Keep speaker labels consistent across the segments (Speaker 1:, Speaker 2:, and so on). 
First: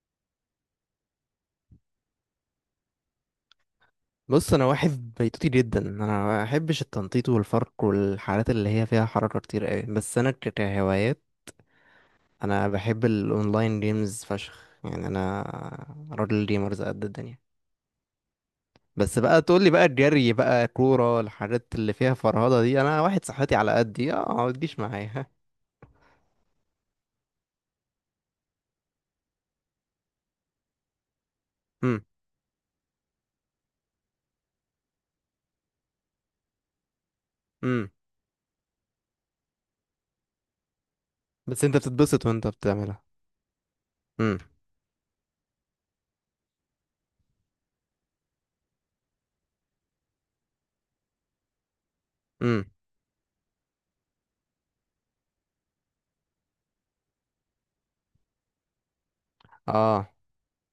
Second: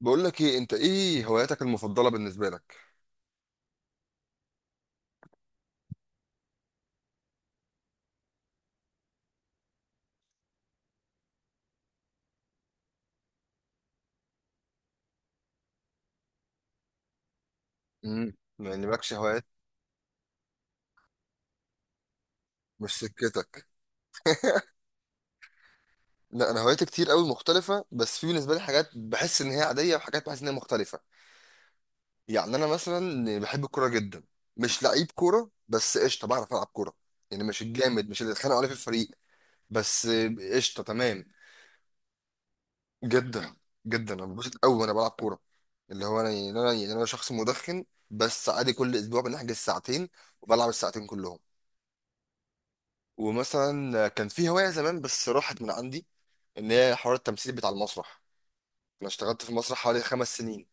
Speaker 1: بقول لك ايه، انت ايه هواياتك المفضله بالنسبه لك؟
Speaker 2: بص، انا واحد بيتوتي جدا. انا ما بحبش التنطيط والفرق والحالات اللي هي فيها حركه كتير قوي. بس انا كهوايات انا بحب الاونلاين جيمز فشخ. يعني انا راجل جيمرز قد الدنيا.
Speaker 1: يعني مالكش
Speaker 2: بس بقى
Speaker 1: هوايات؟
Speaker 2: تقول لي بقى الجري بقى كوره الحاجات اللي فيها فرهضه دي،
Speaker 1: مش
Speaker 2: انا واحد صحتي
Speaker 1: سكتك.
Speaker 2: على قدي، اه ما تجيش معايا.
Speaker 1: لا، انا هواياتي كتير قوي مختلفه، بس في بالنسبه لي حاجات بحس ان هي عاديه وحاجات بحس ان هي مختلفه.
Speaker 2: امم.
Speaker 1: يعني انا مثلا بحب الكوره جدا. مش لعيب كوره، بس قشطه بعرف العب كوره. يعني مش
Speaker 2: امم.
Speaker 1: الجامد، مش اللي اتخانقوا عليه في الفريق. بس قشطه تمام.
Speaker 2: بس انت بتتبسط وانت بتعملها.
Speaker 1: جدا. جدا، انا
Speaker 2: امم.
Speaker 1: ببسط قوي وانا بلعب كوره. اللي هو انا شخص مدخن، بس عادي كل اسبوع بنحجز ساعتين وبلعب الساعتين كلهم.
Speaker 2: امم.
Speaker 1: ومثلا كان في هواية زمان بس راحت من عندي، ان هي حوار التمثيل بتاع المسرح. انا اشتغلت في مسرح حوالي
Speaker 2: اه
Speaker 1: 5 سنين.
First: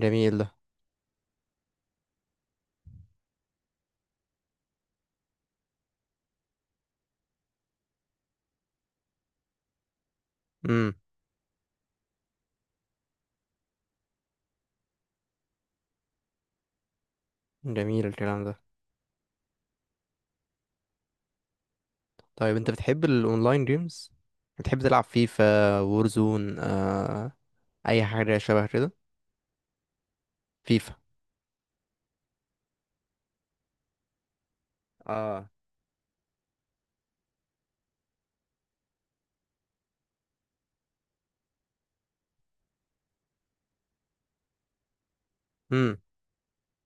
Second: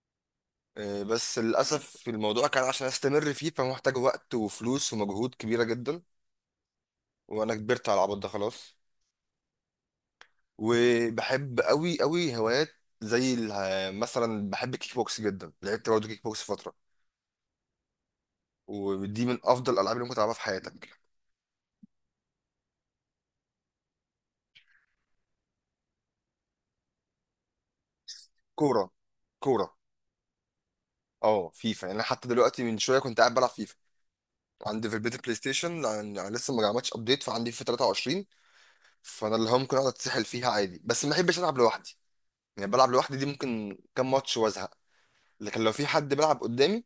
Speaker 2: جميل ده.
Speaker 1: بس للأسف الموضوع كان عشان استمر فيه فمحتاج وقت وفلوس ومجهود كبيرة جدا، وانا كبرت على العبط ده خلاص.
Speaker 2: امم.
Speaker 1: وبحب قوي قوي هوايات زي مثلا بحب الكيك بوكس جدا، لعبت برضه كيك بوكس فترة.
Speaker 2: جميل الكلام ده.
Speaker 1: ودي من افضل الالعاب اللي ممكن تلعبها في حياتك.
Speaker 2: طيب انت بتحب الاونلاين جيمز؟ بتحب تلعب فيفا وورزون؟ اي حاجه شبه
Speaker 1: كورة.
Speaker 2: كده؟
Speaker 1: كورة.
Speaker 2: فيفا.
Speaker 1: اه، فيفا. يعني انا حتى دلوقتي من شوية كنت قاعد بلعب فيفا. عندي في البيت البلاي
Speaker 2: اه.
Speaker 1: ستيشن، لان يعني لسه ما جمعتش ابديت فعندي في 23. فانا اللي هو ممكن اقعد اتسحل فيها عادي، بس ما بحبش العب لوحدي. يعني بلعب لوحدي دي ممكن كام ماتش وازهق. لكن لو في
Speaker 2: امم.
Speaker 1: حد بيلعب قدامي،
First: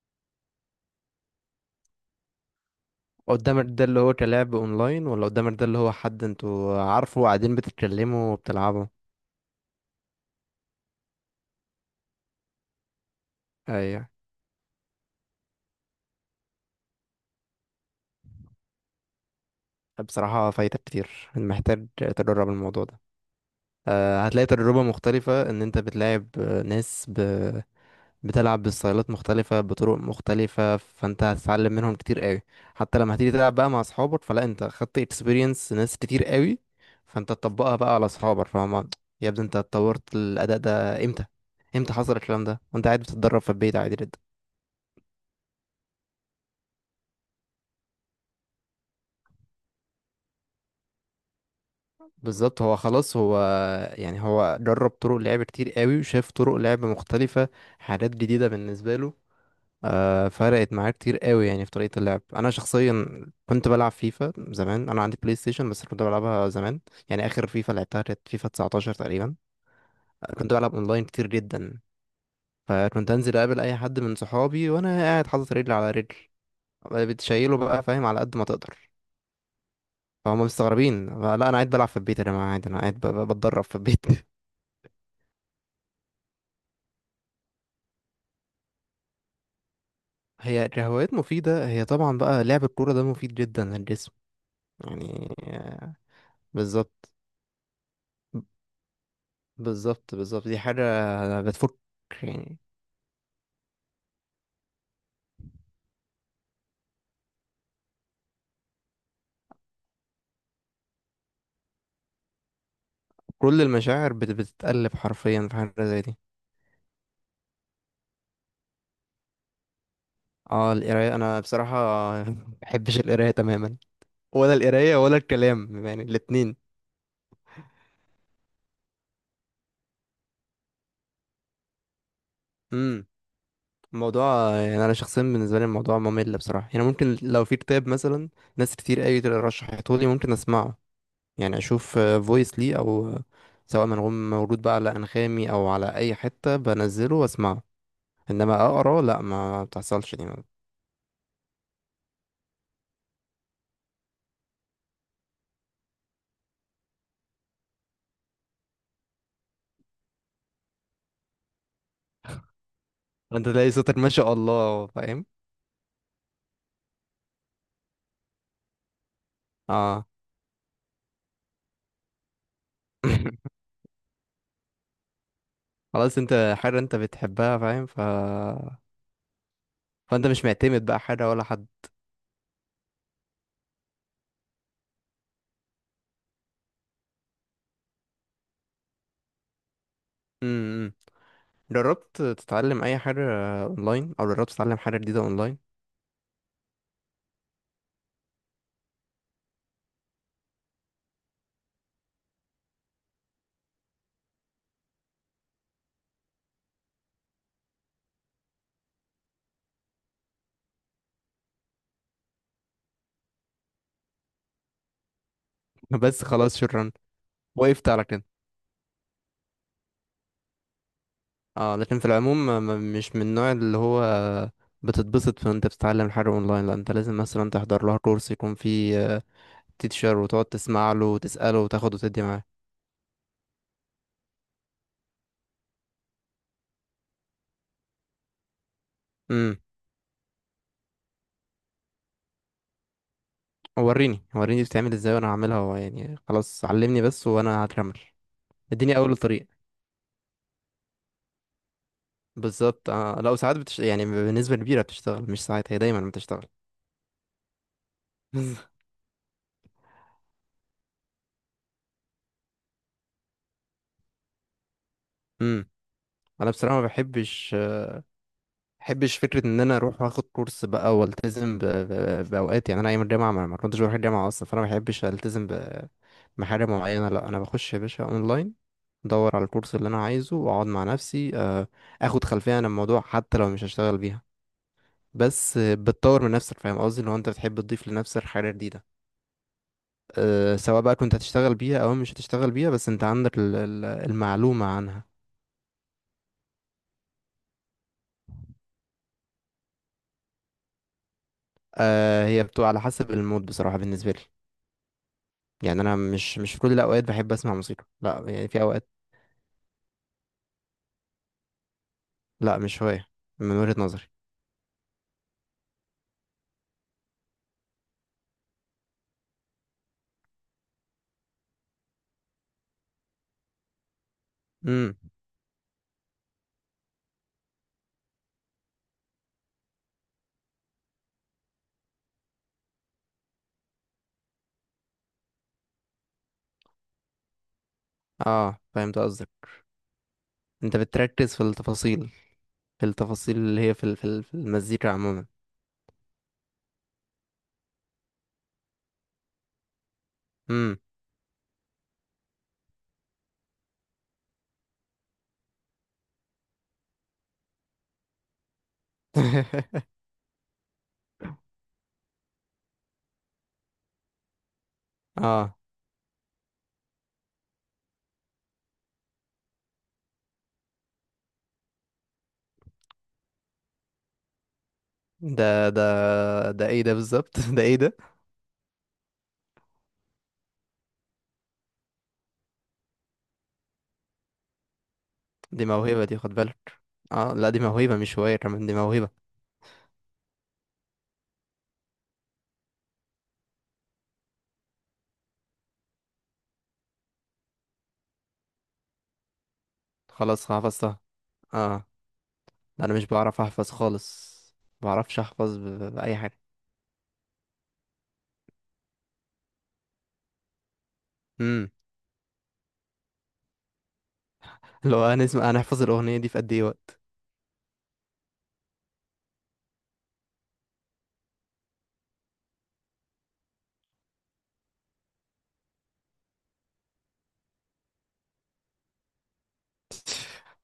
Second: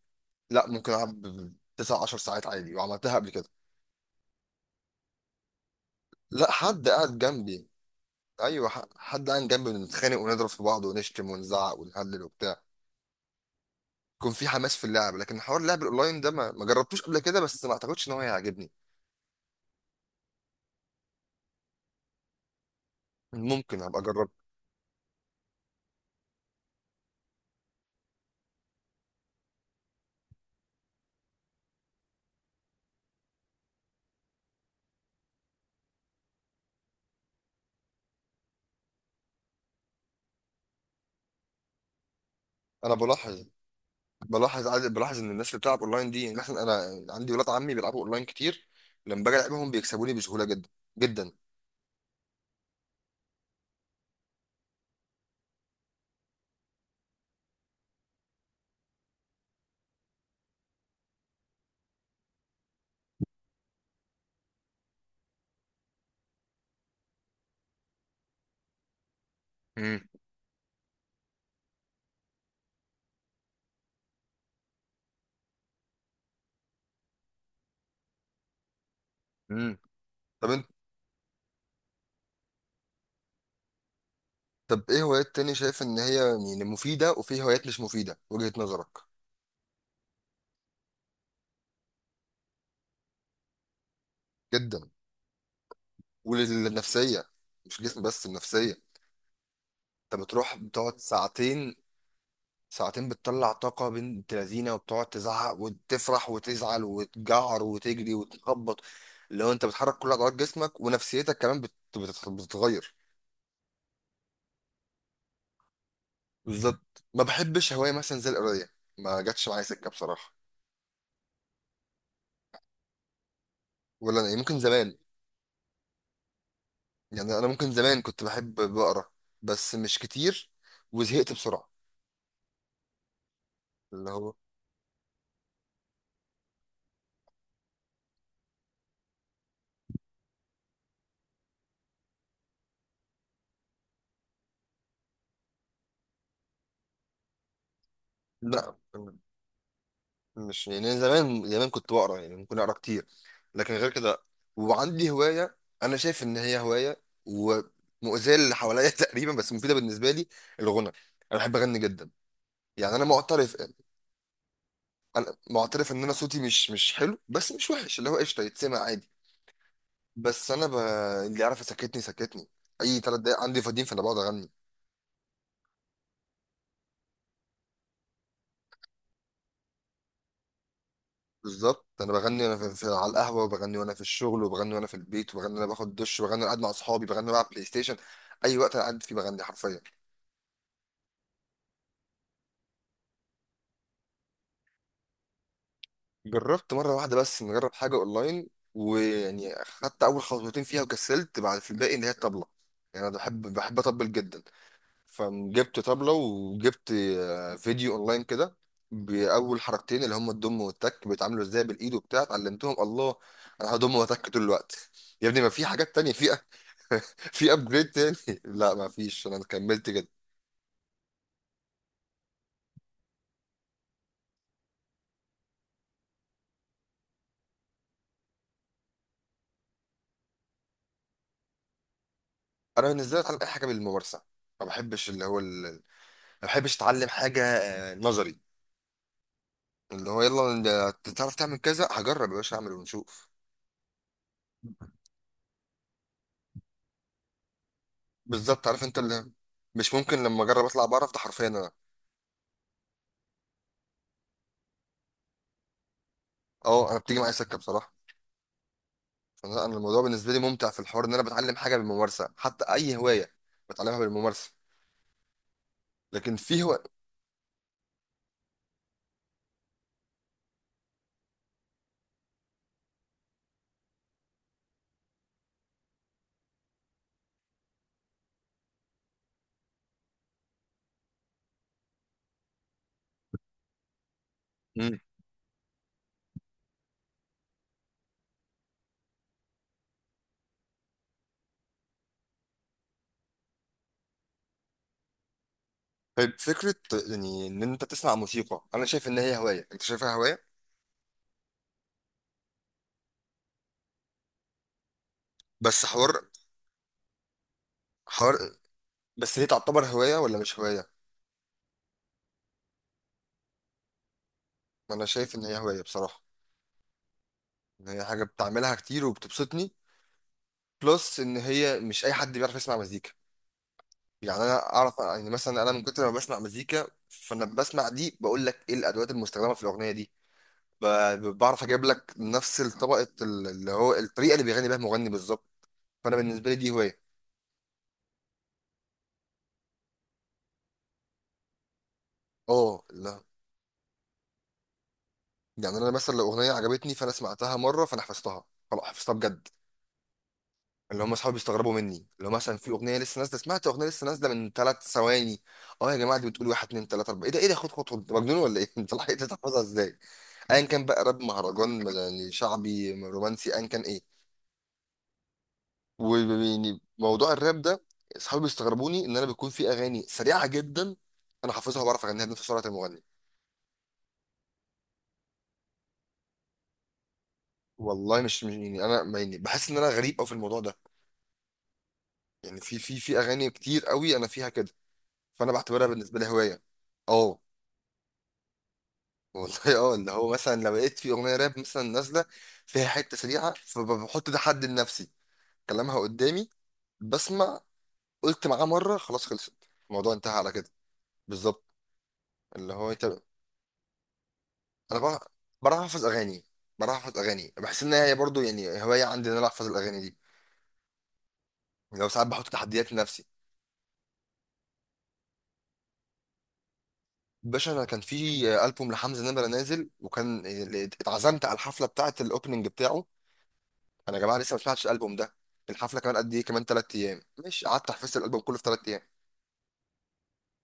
Speaker 1: لا ممكن العب 9 10 ساعات عادي وعملتها قبل كده.
Speaker 2: قدامك ده اللي هو كلاعب اونلاين، ولا قدامك ده اللي هو حد
Speaker 1: لا،
Speaker 2: انتوا
Speaker 1: حد قاعد
Speaker 2: عارفه وقاعدين
Speaker 1: جنبي.
Speaker 2: بتتكلموا
Speaker 1: ايوه،
Speaker 2: وبتلعبوا؟
Speaker 1: حد قاعد جنبي، بنتخانق ونضرب في بعض ونشتم ونزعق ونهلل وبتاع.
Speaker 2: ايوه.
Speaker 1: يكون في حماس في اللعب. لكن حوار اللعب الاونلاين ده ما جربتوش قبل كده، بس ما اعتقدش ان هو هيعجبني.
Speaker 2: بصراحه فايتك كتير، محتاج تجرب الموضوع ده.
Speaker 1: ممكن ابقى اجرب.
Speaker 2: هتلاقي تجربه مختلفه، ان انت بتلاعب ناس بتلعب بستايلات مختلفة بطرق مختلفة، فانت هتتعلم منهم كتير قوي. حتى لما هتيجي تلعب بقى مع اصحابك، فلا انت خدت اكسبيرينس ناس كتير قوي فانت تطبقها بقى على اصحابك، فاهم. يا ابني انت اتطورت الاداء ده امتى؟ امتى حصل الكلام ده وانت
Speaker 1: انا
Speaker 2: قاعد بتتدرب في البيت عادي جدا؟
Speaker 1: بلاحظ ان الناس اللي بتلعب اونلاين دي، يعني مثلا انا عندي ولاد عمي بيلعبوا اونلاين كتير، لما باجي العبهم بيكسبوني بسهوله جدا. جدا.
Speaker 2: بالظبط، هو خلاص هو. يعني هو جرب طرق لعب كتير قوي وشاف طرق لعب مختلفة، حاجات جديدة بالنسبة له. فرقت معايا كتير قوي يعني في طريقة اللعب. انا شخصيا كنت بلعب فيفا زمان، انا عندي بلاي ستيشن بس كنت بلعبها زمان. يعني اخر فيفا لعبتها كانت فيفا 19 تقريبا.
Speaker 1: امم.
Speaker 2: كنت بلعب اونلاين كتير جدا، فكنت انزل اقابل اي حد من صحابي وانا قاعد حاطط رجل على رجل بتشيله بقى، فاهم، على قد ما تقدر.
Speaker 1: امم.
Speaker 2: فهم
Speaker 1: طب انت،
Speaker 2: مستغربين، لا انا قاعد بلعب في البيت يا جماعه، عادي انا قاعد بتدرب في البيت.
Speaker 1: طب ايه هوايات تاني شايف ان هي يعني مفيده، وفي هوايات مش مفيده وجهه نظرك؟
Speaker 2: هي هوايات مفيدة، هي طبعا بقى لعب الكورة ده مفيد جدا للجسم.
Speaker 1: جدا،
Speaker 2: يعني بالظبط.
Speaker 1: وللنفسيه. مش جسم بس، النفسيه.
Speaker 2: بالظبط
Speaker 1: انت
Speaker 2: بالظبط
Speaker 1: بتروح
Speaker 2: دي حاجة.
Speaker 1: بتقعد ساعتين.
Speaker 2: بتفك يعني.
Speaker 1: ساعتين بتطلع طاقه بنت لذينه، وبتقعد تزعق وتفرح وتزعل وتجعر وتجري وتخبط. لو انت بتحرك كل عضلات جسمك ونفسيتك كمان بتتغير.
Speaker 2: كل المشاعر بتتقلب حرفيا في حاجة زي دي.
Speaker 1: بالظبط. ما بحبش هواية مثلا زي القراية. ما جاتش معايا سكة بصراحة.
Speaker 2: اه القراية أنا بصراحة مبحبش القراية تماما.
Speaker 1: ولا أنا، يعني
Speaker 2: ولا
Speaker 1: ممكن زمان.
Speaker 2: القراية ولا الكلام يعني الاتنين.
Speaker 1: يعني أنا ممكن زمان كنت بحب بقرا، بس مش كتير، وزهقت بسرعة.
Speaker 2: امم.
Speaker 1: اللي
Speaker 2: الموضوع،
Speaker 1: هو،
Speaker 2: يعني أنا شخصيا بالنسبة لي الموضوع ممل بصراحة. يعني ممكن لو في كتاب مثلا ناس كتير أوي رشحته لي ممكن أسمعه. يعني أشوف فويس لي أو سواء منغوم موجود بقى على أنغامي أو على أي حتة بنزله وأسمعه. إنما
Speaker 1: لا،
Speaker 2: أقرأ لأ، ما بتحصلش دي.
Speaker 1: مش يعني أنا زمان زمان كنت بقرا يعني ممكن أقرا كتير، لكن غير كده. وعندي هواية، أنا شايف إن هي هواية ومؤذية للي حواليا تقريبا، بس مفيدة بالنسبة لي. الغنى. أنا بحب أغني جدا. يعني أنا
Speaker 2: انت
Speaker 1: معترف،
Speaker 2: تلاقي صوتك ما شاء الله، فاهم.
Speaker 1: أنا معترف إن أنا صوتي مش حلو، بس مش وحش، اللي هو قشطة يتسمع عادي.
Speaker 2: اه.
Speaker 1: بس انا ب... اللي يعرف يسكتني سكتني. اي 3 دقايق عندي فاضيين فانا بقعد اغني.
Speaker 2: خلاص انت حاجة انت بتحبها، فاهم، فانت مش معتمد بقى حاجة ولا حد.
Speaker 1: بالظبط، انا بغني وانا في على القهوه، وبغني وانا في الشغل، وبغني وانا في البيت، وبغني وانا باخد دش، وبغني وانا قاعد مع اصحابي، بغني وانا بلعب بلاي ستيشن. اي وقت انا قاعد فيه بغني حرفيا.
Speaker 2: امم. امم. جربت تتعلم اي حاجة اونلاين، او جربت تتعلم حاجة جديدة اونلاين؟
Speaker 1: جربت مره واحده بس نجرب حاجه اونلاين، ويعني خدت اول خطوتين فيها وكسلت بعد في الباقي، اللي هي الطبله. يعني انا بحب اطبل جدا. فجبت طبلة وجبت فيديو اونلاين كده. بأول حركتين اللي هم الضم والتك بيتعاملوا ازاي بالايد وبتاع اتعلمتهم. الله، انا هضم واتك طول الوقت. يا ابني ما في حاجات تانية
Speaker 2: بس
Speaker 1: في
Speaker 2: خلاص شكرا.
Speaker 1: في
Speaker 2: وقفت
Speaker 1: ابجريد
Speaker 2: على
Speaker 1: تاني؟
Speaker 2: كده.
Speaker 1: لا ما فيش، انا كملت كده.
Speaker 2: اه لكن في العموم، مش من النوع اللي هو بتتبسط وانت بتتعلم حاجة اونلاين. لا انت لازم مثلا تحضر لها كورس يكون فيه تيتشر وتقعد تسمع له وتسأله وتاخد وتدي معاه.
Speaker 1: انا بالنسبة لي اتعلم اي حاجة بالممارسة. ما بحبش اللي هو ما بحبش اتعلم حاجة نظري.
Speaker 2: امم.
Speaker 1: اللي هو يلا، انت تعرف تعمل كذا هجرب يا باشا، اعمل ونشوف.
Speaker 2: وريني بتعمل ازاي وانا هعملها يعني خلاص علمني بس وانا هكمل.
Speaker 1: بالظبط، عارف
Speaker 2: اديني
Speaker 1: انت
Speaker 2: اول
Speaker 1: اللي
Speaker 2: طريق.
Speaker 1: مش ممكن. لما اجرب اطلع بعرف ده حرفيا انا.
Speaker 2: بالظبط. آه لا، ساعات يعني بنسبة كبيرة بتشتغل، مش ساعات، هي دايما بتشتغل.
Speaker 1: اه، انا بتيجي معايا سكة بصراحة. انا الموضوع بالنسبه لي ممتع في الحوار، ان انا بتعلم حاجه بالممارسه. حتى اي هوايه بتعلمها بالممارسه.
Speaker 2: امم.
Speaker 1: لكن
Speaker 2: انا
Speaker 1: في
Speaker 2: بصراحة
Speaker 1: هو.
Speaker 2: ما بحبش، بحبش فكرة ان انا اروح واخد كورس بقى والتزم باوقات. يعني انا ايام الجامعة ما كنتش بروح الجامعة اصلا، فانا ما بحبش التزم بحاجة معينة. لا انا بخش يا باشا اونلاين ادور على الكورس اللي انا عايزه واقعد مع نفسي، اخد خلفية عن الموضوع حتى لو مش هشتغل بيها.
Speaker 1: مم.
Speaker 2: بس بتطور من نفسك، فاهم قصدي، لو انت بتحب تضيف لنفسك حاجه جديده. أه سواء بقى كنت هتشتغل بيها او مش هتشتغل بيها، بس انت عندك المعلومه عنها.
Speaker 1: طيب، فكره يعني ان انت تسمع موسيقى. انا شايف ان هي هوايه. انت شايفها هوايه؟
Speaker 2: أه هي بتبقى على حسب المود بصراحه بالنسبه لي. يعني
Speaker 1: بس
Speaker 2: انا
Speaker 1: حوار.
Speaker 2: مش في كل الاوقات بحب اسمع موسيقى، لا
Speaker 1: حوار.
Speaker 2: يعني في اوقات.
Speaker 1: بس هي تعتبر هوايه ولا مش هوايه؟
Speaker 2: لا مش هوايه من وجهه نظري.
Speaker 1: انا شايف ان هي هوايه بصراحه، ان هي حاجه بتعملها كتير وبتبسطني، بلس ان هي مش اي حد بيعرف يسمع مزيكا. يعني انا
Speaker 2: امم.
Speaker 1: اعرف. يعني مثلا انا من كتر ما بسمع مزيكا، فانا بسمع دي بقول لك ايه الادوات المستخدمه في الاغنيه دي. بعرف اجيب لك نفس طبقه اللي هو الطريقه اللي بيغني بيها المغني بالظبط. فانا بالنسبه لي دي هوايه.
Speaker 2: اه فهمت قصدك، انت بتركز في التفاصيل.
Speaker 1: اه،
Speaker 2: في
Speaker 1: لا.
Speaker 2: التفاصيل اللي هي في في المزيكا عموما.
Speaker 1: يعني انا مثلا لو اغنيه عجبتني فانا سمعتها مره، فانا حفظتها. خلاص حفظتها بجد.
Speaker 2: امم.
Speaker 1: اللي هم اصحابي بيستغربوا مني لو مثلا في اغنيه لسه نازله، سمعت اغنيه لسه نازله من 3 ثواني. اه يا جماعه دي بتقول واحد اتنين تلاته اربعه، ايه ده، ايه ده، خد خد خد، أنت مجنون ولا ايه؟ انت لحقت تحفظها ازاي؟ ايا كان بقى راب، مهرجان يعني، شعبي، رومانسي، ايا كان ايه.
Speaker 2: اه
Speaker 1: ويعني موضوع الراب ده، اصحابي بيستغربوني ان انا بيكون في اغاني سريعه جدا انا حافظها وبعرف اغنيها بنفس سرعه المغني.
Speaker 2: ده ايه ده بالظبط. ده ايه ده.
Speaker 1: والله مش يعني انا يعني بحس ان انا غريب قوي في الموضوع ده. يعني في اغاني كتير قوي انا فيها كده. فانا
Speaker 2: دي
Speaker 1: بعتبرها
Speaker 2: موهبة دي،
Speaker 1: بالنسبه لي
Speaker 2: خد
Speaker 1: هوايه.
Speaker 2: بالك. اه
Speaker 1: اه.
Speaker 2: لا دي موهبة، مش هواية، كمان دي موهبة.
Speaker 1: والله اه، اللي هو مثلا لو لقيت في اغنيه راب مثلا نازله فيها حته سريعه، فبحط ده حد لنفسي، كلامها قدامي، بسمع. قلت معاه مره، خلاص خلصت. الموضوع انتهى
Speaker 2: خلاص
Speaker 1: على كده.
Speaker 2: حفظتها.
Speaker 1: بالظبط.
Speaker 2: اه.
Speaker 1: اللي
Speaker 2: لا
Speaker 1: هو
Speaker 2: انا
Speaker 1: انت.
Speaker 2: مش بعرف احفظ خالص. ما
Speaker 1: انا
Speaker 2: بعرفش
Speaker 1: بعرف.
Speaker 2: احفظ
Speaker 1: بعرف احفظ
Speaker 2: بأي حاجة.
Speaker 1: اغاني بعرف احفظ اغاني بحس ان هي برضو يعني هوايه عندي، ان انا احفظ الاغاني دي.
Speaker 2: امم.
Speaker 1: يعني لو ساعات بحط تحديات لنفسي.
Speaker 2: لو هنسمع هنحفظ الأغنية دي في قد ايه وقت.
Speaker 1: باشا انا كان في البوم لحمزه نمره نازل، وكان اتعزمت على الحفله بتاعه الاوبننج بتاعه. انا يا جماعه لسه ما سمعتش الالبوم ده، الحفله كمان قد ايه؟ كمان 3 ايام. مش قعدت حفظت الالبوم كله في 3 ايام.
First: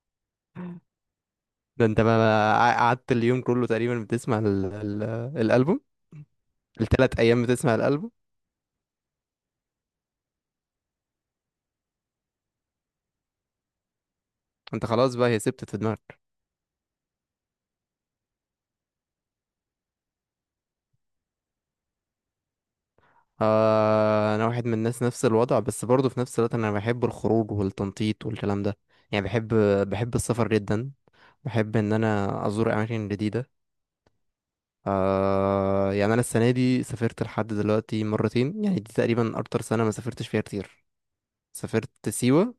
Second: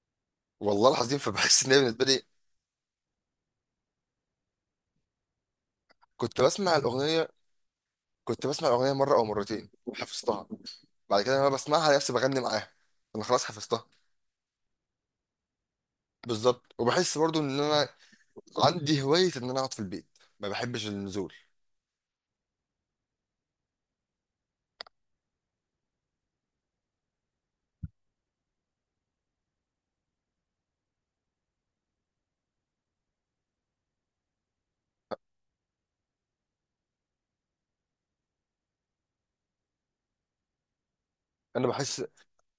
Speaker 1: والله العظيم. فبحس ان هي
Speaker 2: ده انت
Speaker 1: بالنسبه
Speaker 2: ما
Speaker 1: لي.
Speaker 2: ما قع- قعدت اليوم كله تقريبا بتسمع ال ال الألبوم.
Speaker 1: كنت بسمع
Speaker 2: التلات
Speaker 1: الاغنيه
Speaker 2: أيام بتسمع الألبوم.
Speaker 1: كنت بسمع الاغنيه مره او مرتين حفظتها. بعد كده انا بسمعها نفسي بغني معاها. انا خلاص حفظتها.
Speaker 2: انت خلاص بقى هي سبتت في دماغك.
Speaker 1: بالظبط. وبحس برضو ان انا عندي هواية إن أنا أقعد في البيت، ما بحبش النزول.
Speaker 2: آه انا واحد من الناس نفس الوضع، بس برضه في نفس الوقت انا بحب الخروج والتنطيط والكلام ده. يعني بحب السفر جدا. بحب ان انا ازور اماكن جديده. آه يعني انا السنه دي سافرت لحد دلوقتي مرتين، يعني دي تقريبا اكتر سنه ما سافرتش فيها كتير.
Speaker 1: أنا بحس
Speaker 2: سافرت سيوه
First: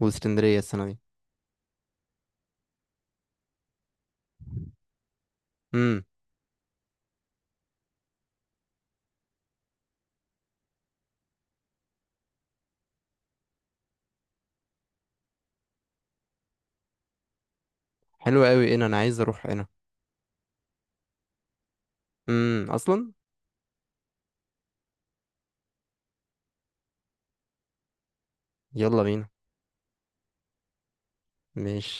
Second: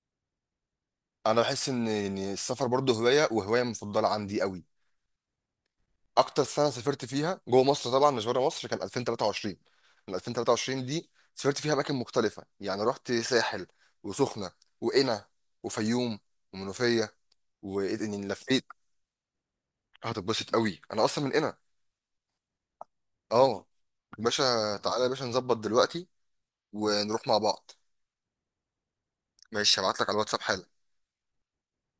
Speaker 2: واسكندريه السنه دي.
Speaker 1: أنا بحس إن السفر برضه هواية، وهواية مفضلة عندي قوي.
Speaker 2: امم.
Speaker 1: أكتر سنة سافرت فيها جوه مصر طبعا مش بره مصر كان 2023. من 2023 دي سافرت فيها أماكن مختلفة، يعني رحت ساحل، وسخنة، وقنا، وفيوم، ومنوفية، وإني
Speaker 2: حلو
Speaker 1: لفيت.
Speaker 2: قوي هنا، انا عايز اروح هنا.
Speaker 1: هتتبسط قوي، أنا أصلا من قنا.
Speaker 2: اصلا.
Speaker 1: أه. يا باشا، تعالى يا باشا نظبط دلوقتي ونروح مع بعض.
Speaker 2: يلا بينا.
Speaker 1: ماشي، هبعت لك على الواتساب حالا.
Speaker 2: مش